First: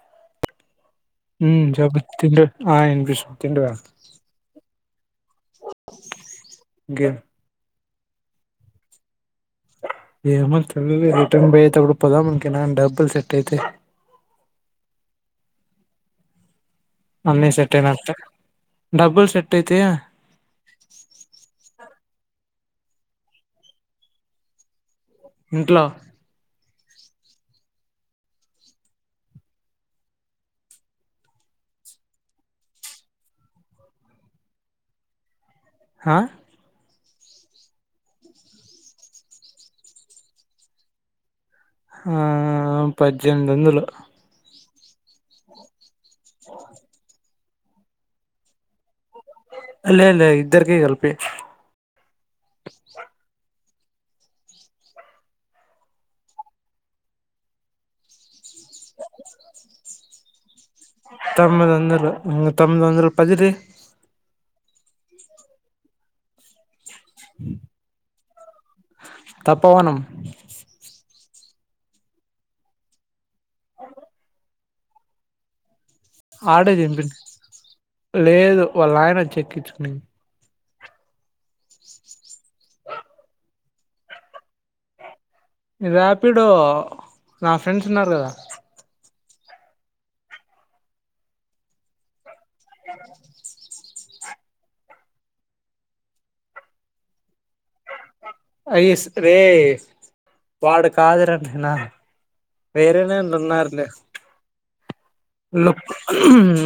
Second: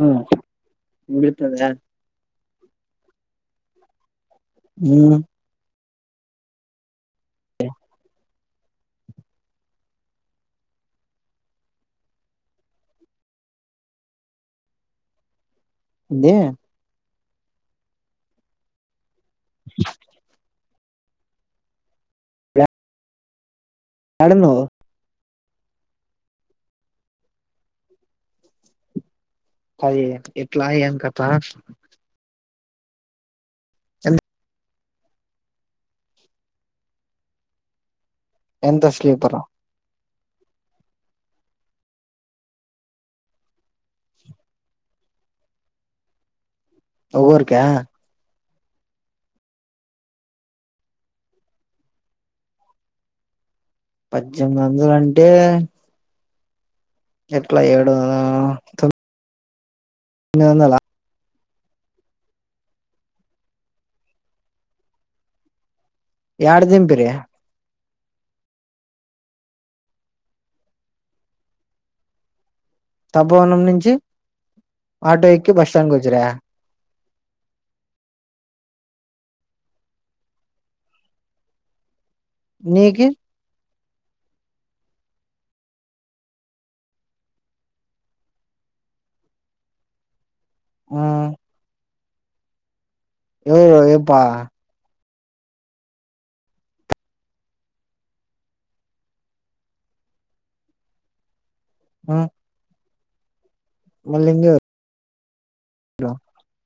ఆ వినిపిత్తదా హ్మ్మ్ చెప్పు తిండు ఆ పిష్ తింవా హా గ ఏమ చ రిటర్న్ బయతే అప్పుడుప్పదామక డబ్బుల్ సెట్ అయితే ఇదే అమ్న్నీ సెట్ేన్త డబ్బుల్స్ చట్టైతేయా యాడున్నావ్ ఇంట్లో అది ఎట్లాయి ఏం కథా చల హా ఎంత స్లీపరు ఆ పద్దెనిమిది వందలు అ ఒక్కొక్కరికా లే లే ఇద్దరికి కలిపి పద్దెనిమిది వందలు అంటే ఎట్లా ఏడు ఆ తొమ్మిదివందల తొమ్మిదివందలూ ఇంగ తొమ్మిదివందలూ పదిీ ఎడ దిం ఆ తప్పవనం తప్పవనం నుంచి ఆటో ఎక్కి బస్ స్టాండ్ కి వచ్చిరా ఆటే చంపింది లేదు వాళ్ళు ఆయన చెకిించ న నీకి రాపిడో నా ఫ్రెండ్స్ ఉన్నారు కదా ఆ అ ఏవ ఏపా అయిస్ రే వాడు కాదురనా ఆ వేరేనాంటన్నారు మల్లింగరు లో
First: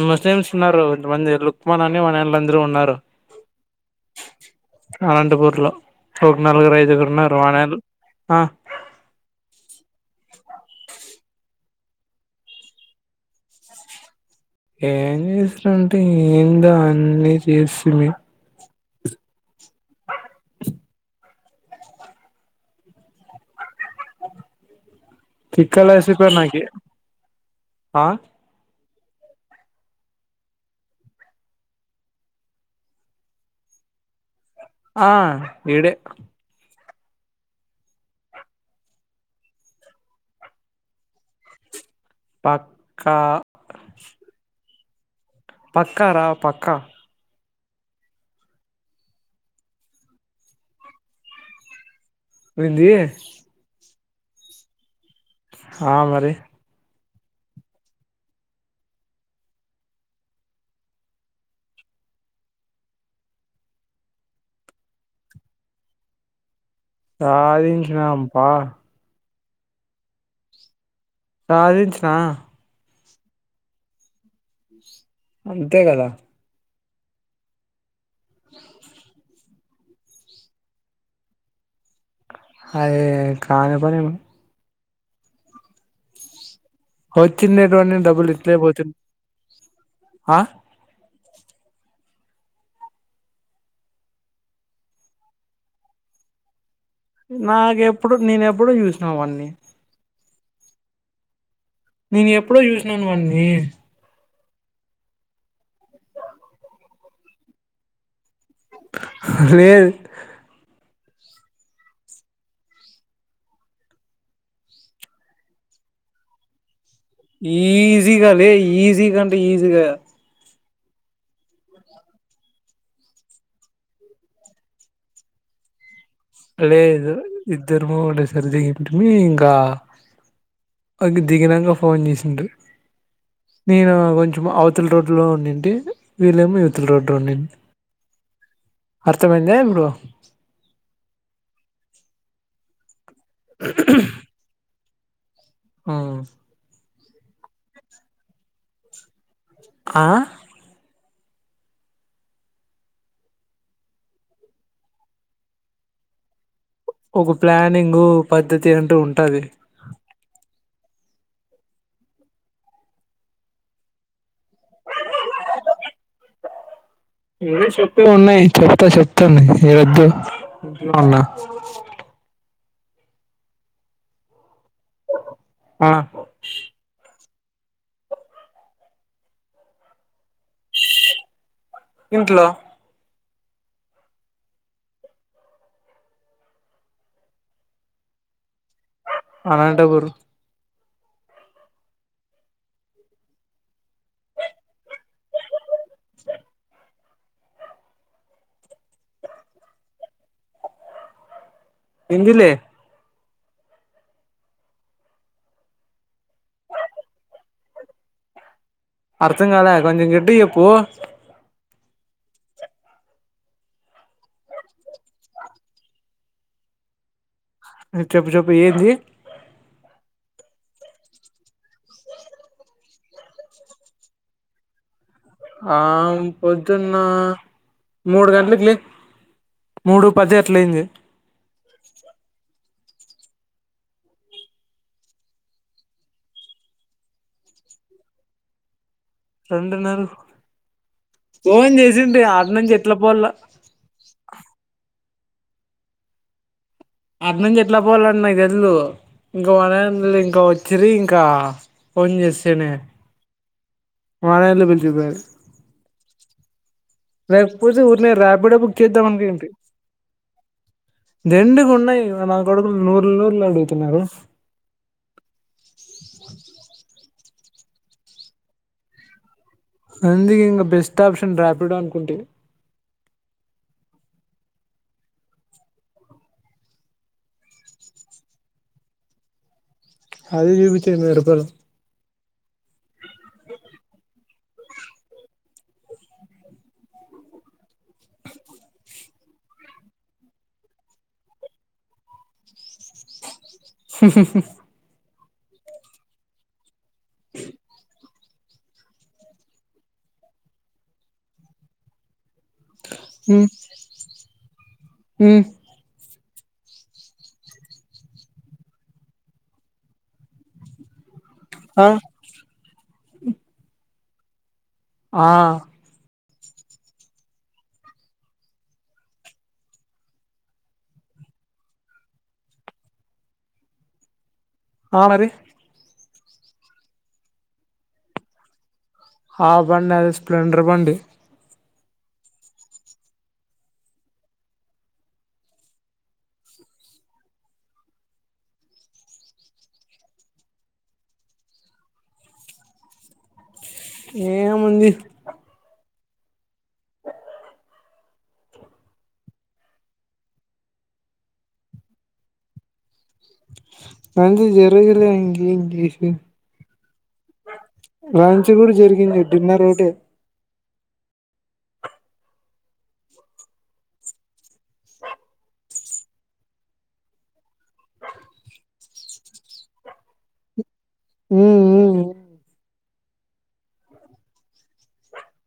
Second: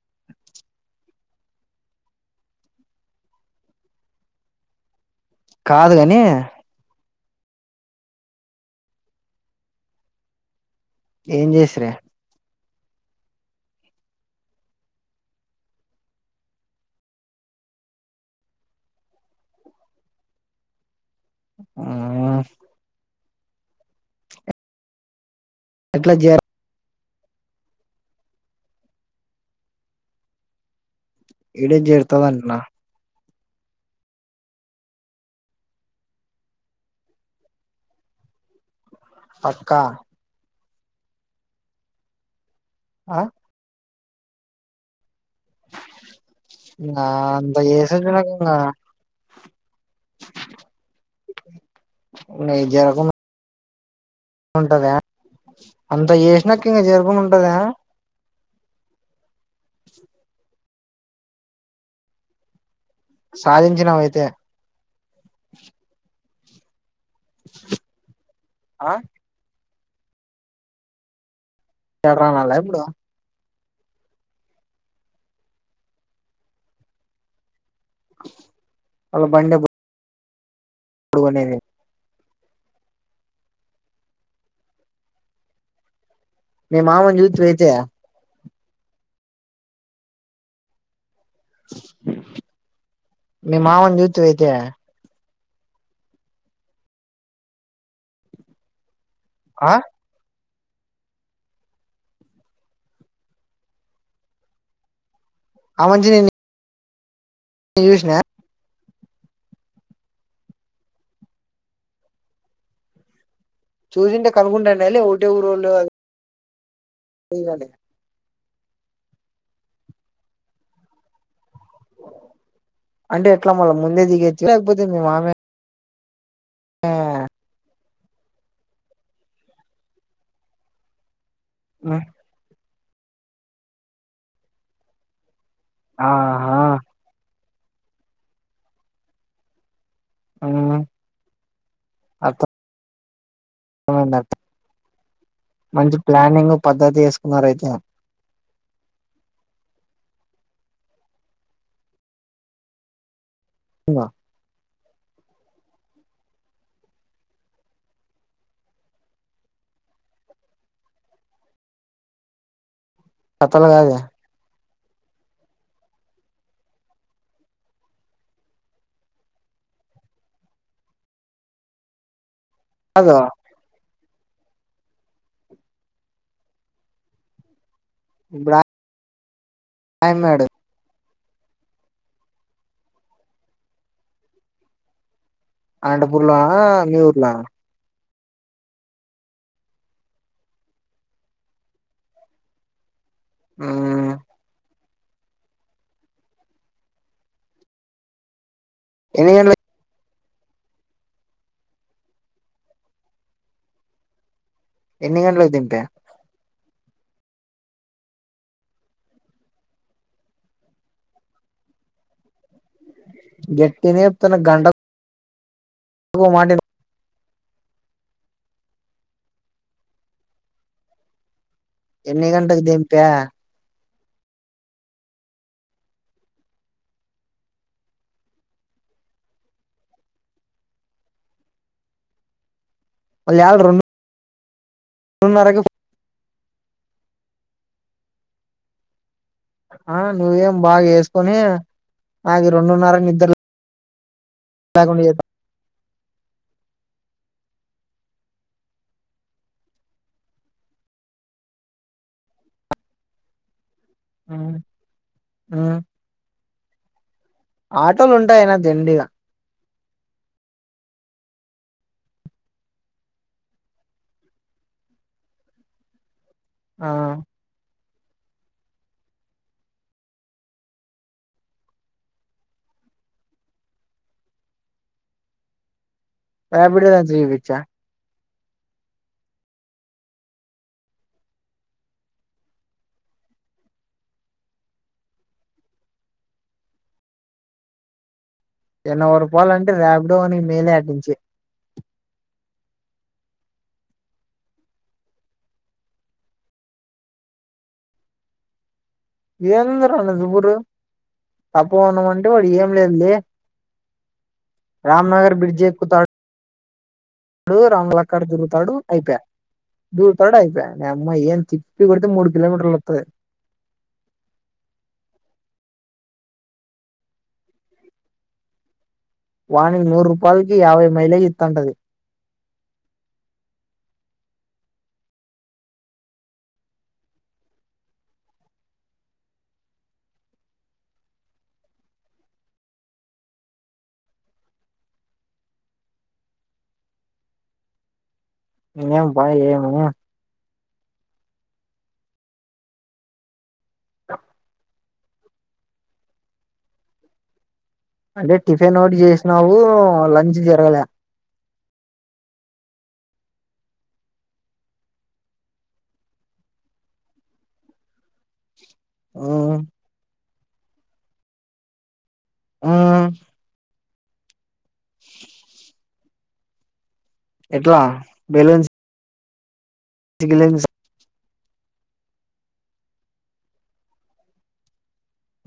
మ మ్స్ ఉన్నారు కొంతమంది లుక్మాన్ అని మళ్ళ అందరూ ఉన్నారు అనంతపూర్ లో కాదు గాని ఒక నలుగురు ఐదుగురున్న వాణ ఆ ఏం చేస్రే ఏం చేసారంటే ఏందో అన్నీ చేసి మీ ఆ ఆ తిక్క లేసిపీ నాకి ఆ ఇడే జ చేరుతదంటనా ఆ ఇడే పక్క పక్క ఆ పక్క రా పక్క ఏసుజినకంగా న జ ఏంది రక [unintelligible] ఉంటద ఆ అంత మరి ఏసిన క చెరు అంటద సాధించినావ అయితే సాధించిన అప ఆ సాధించిన ఎడరానాల ఇప్పుడు అంతే కదా అలా బండి ఇప్పుడు గోనె అయే కానీ పనీ మీ మామని చూతివి అయితే వచ్చిందిేటువంటి డబ్బులు ఇట్లే పోపోతుంది ఆ మీ మామ జుతివ అయితే నాకుెప్పుడు నేన ఎప్పుడు చూసి అవన్నీ ఆ నేను ఎప్పుడో చూసినాను వన్ని ఆ మంచి నిని ఈ యూష్ నా లేేదు చూసింటే కనుక్కుంటాండే లే ఒకటే ఊరుోళ్ళు అద్ ఈజిగా లే ఈజ్ ఈజీగా అంటే ఈజీగా అంటే ఎట్లా మళ్ళా ముందే దిగచ్చు లేకపోతే మీ మామే లేేదు ఇద్ద ద్దరము ఒకటేసారి దిగింటిమి ఇంకా అగుద్ దిగినాంక ఫోన్ చేసిండ్రి నేను కొంచెం అవతల రోడ్ లో ఉన్నిన్ టి ఆహా వీలేమో ఇవతల రోడ్ లో ఉండిన్ అర్థమయ్యిందా ఇప్పుడు మ్మ్ రెండోదల్ మంచి ప్లానింగ్ పద్ధతిసు కున్నారు అయితే ఆ ఇంగా ఒక ప్లానింగ్ ఒక పద్ధతి అంటూ ఉంటది పతలు కాదే చెప్తా చెప్తా ఉన్నాయి ఈడ వద్దు ఇంట్లో ఉన్నా కాదు ఆ ఇప్పుడా హాయ్ అన్నాడు ఇంట్లో అనంతపూర్ లోనా మీ ఊర్లో నా అనంతపూర్ హుమ్ ఎన్ని గంట్ల ఏంది లే ఎన్ని గంటలకి దింపే అర్థం కాలే కొంచెం గట్టిగా చెప్పు గట్టిగనే చెప్తున్న గంటక్ కో మాట ఇనప్ హు చెప్పు చెప్పు ఏంది ఎన్ని గంటకు దేంప్యా ఆ మ్ పొద్దున్న మూడు గంట్లకు లే మూడు పది అట్లయింది. వాళ్ళ్ యాడ రెండు డున్నరకు ఫో ఆ రెండున్నర నువ్వేం బాగా వేసుకొని ఫోన్ చేసింటి నాకి ఆడనుంచి ఎట్లా రెండున్నరకి పోల్ల నిద్దర్ల్ లేకుండ చేత్ అట్ నుంచి ఎట్లా పోవాలో నాకు తెల్దు ఇంక వన ఇంకా వచ్చిర ఇంకా ఫోన్ చేస్తేనే వానలో విడిచి పోయారు లేకపోతే ఊరి నే ఆటోలు ఉంటాయినా ర్యాపిడో బుక్ చేద్దాం దండిగా అనక ఏంటి దెండుగ ఉన్నాయి నా! ! ! ! ! నూర్లు నూర్లు అడుగుతున్నారు ఆ అందుకే ఇంకా బెస్ట్ ఆప్షన్ ర్యాపిడో అనుకుంటే ర్యాపిడో జీపించా అదే చూపిచేయి వేయి రూపాయిలు నలభై రూపాయలు అంటే ర్యాపిడో అని మేలే అట్టునుంచి ఏంది రా నజువురు అబ్బ నువు అంట్ ఇక్కడ కూడా ఏం లేదుంది ఉమ్ రామ్ నగర్ ఉమ్, బ్రిడ్జ్ ఎక్కుతాడు అడు రంగ లక్కడు తిరుగుతాడు అయిపోయే దుకుతాడు అయిపోయే నీ అమ్మ ఏన్ ఆ తిప్పి కొడుతే మూడు కిలోమీటర్ల వస్తది ఆ వాణి నూరు రూపాయలకి యాభై మైలేజ్ ఇస్తటంది ఆ మరి ఆ బండి అదే స్ప్లెండర్ బండి ఏం బాయ ఏమి ఏముంది అంటే టిఫిన్ ఒకటి చేసినావు లంచ్ జరగల అంత జరగిలే ఇంగ ఇంగ్లీష్ రాంచి కూడా జరిగింది మ్మ్ డిన్నర్ ఒకటే ఆ ఎట్లా బెలూన్స్ [unintelligible] ఉమ్ ఉమ్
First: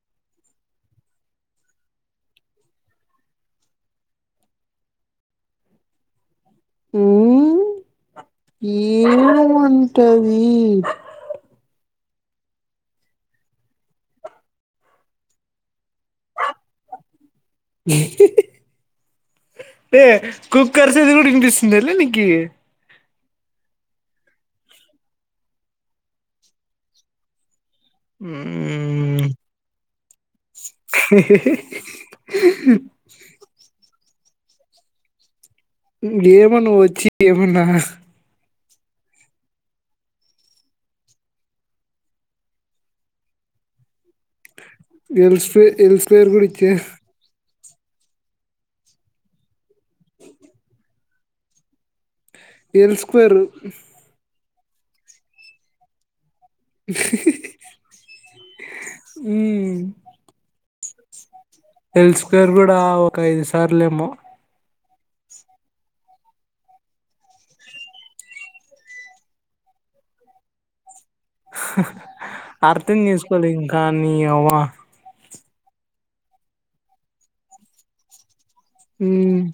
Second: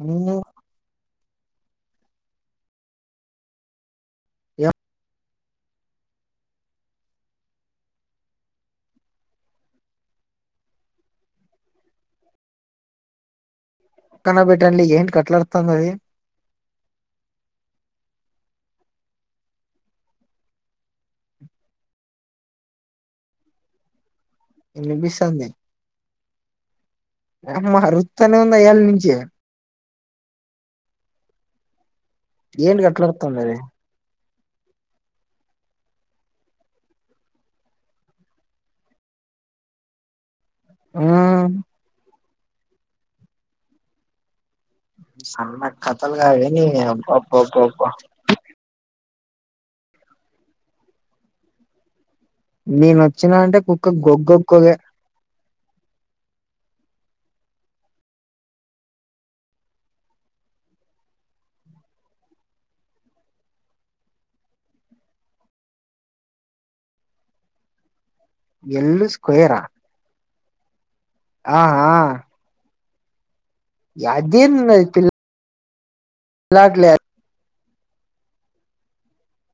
అమ్ యా ఏనుమంటవి కనబేటల్లి ఏం కట్లాడతాందది ఏ కుక్కర్స్ ఇజీల్ ఇనిపిస్తుందిలే నికి ఇది ఇ బిసాన్ని అమ్మ రుత్తనే ఉందా ఏళ్ళ నుంచి యునిఇన్టిలిజిబుల్ ఏన్ గట్లాడుతుండనే ఏమన్నా వచ్చి ఏమన్నా ఆ అ ఎల్ సన్న స్క్వేర్ ఎల్ కతల్ స్క్వేర్ కూడా కానీ ఇచ్చే అబ్బ అబ్బబ్ ఎల్ నేను స్క్వేర్ వచ్చినా అంటే కుక్క గోగో కో లే హ్మ్ ఎల్ స్క్వేర్ కూడా ఒక ఐదు సార్లేమో ఎల్ స్క్వేర్ రా ఆ ఆ తిన్యూస్ పలింక [unintelligible] రాట్లే హ్మ్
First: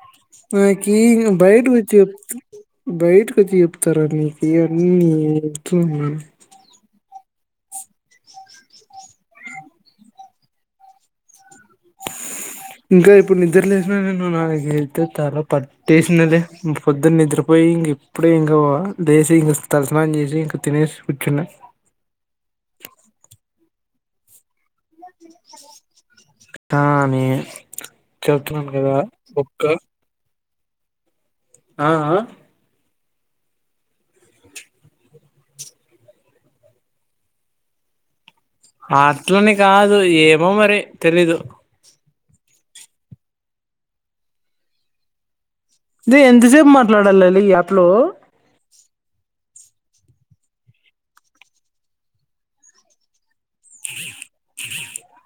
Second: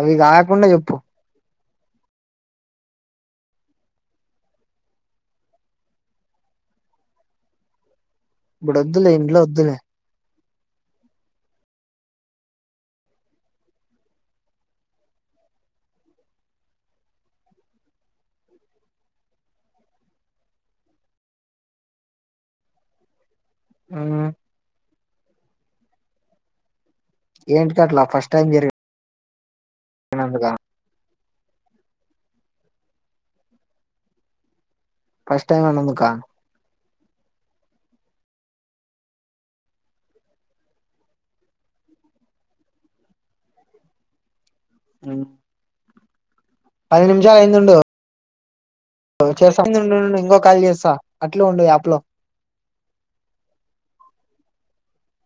అవి కాకుండా చెప్పు ఓకి బయట వ చెప్ బయటకి వచ్చి చెప్తారా నీకు ఇవన్నీ ఇట్లుని ఇప్పుడు వద్దులే ఇంట్లో వద్దులే ఇంకా ఇప్పుడు నిద్ర లేసిన నేను నాకు వెళ్తే తల పట్టేసినదే పొద్దున నిద్రపోయి ఇంక ఇప్పుడే ఇంక లేసి ఇంక తలస్నానం చేసి ఇంక తినేసి కూర్చున్నా ఆ అని ఏంటికి అట్లా ఫస్ట్ టైం చెప్తున్నాను కదా కా [unintelligible] ఆ ఆ ఫస్ట్ టైం పోయినందుకా అట్లనే కాదు ఏమో మరి తెలీదు అవు ది ఎన్ దు ఎమ్ మాట్లాడాలిలి ఈ యాప్ లో అ వచ్చేస్తది ఉండుండు ఇంకో కాల్ చేస్తా అట్లు ఉండు యాప్లో ఇ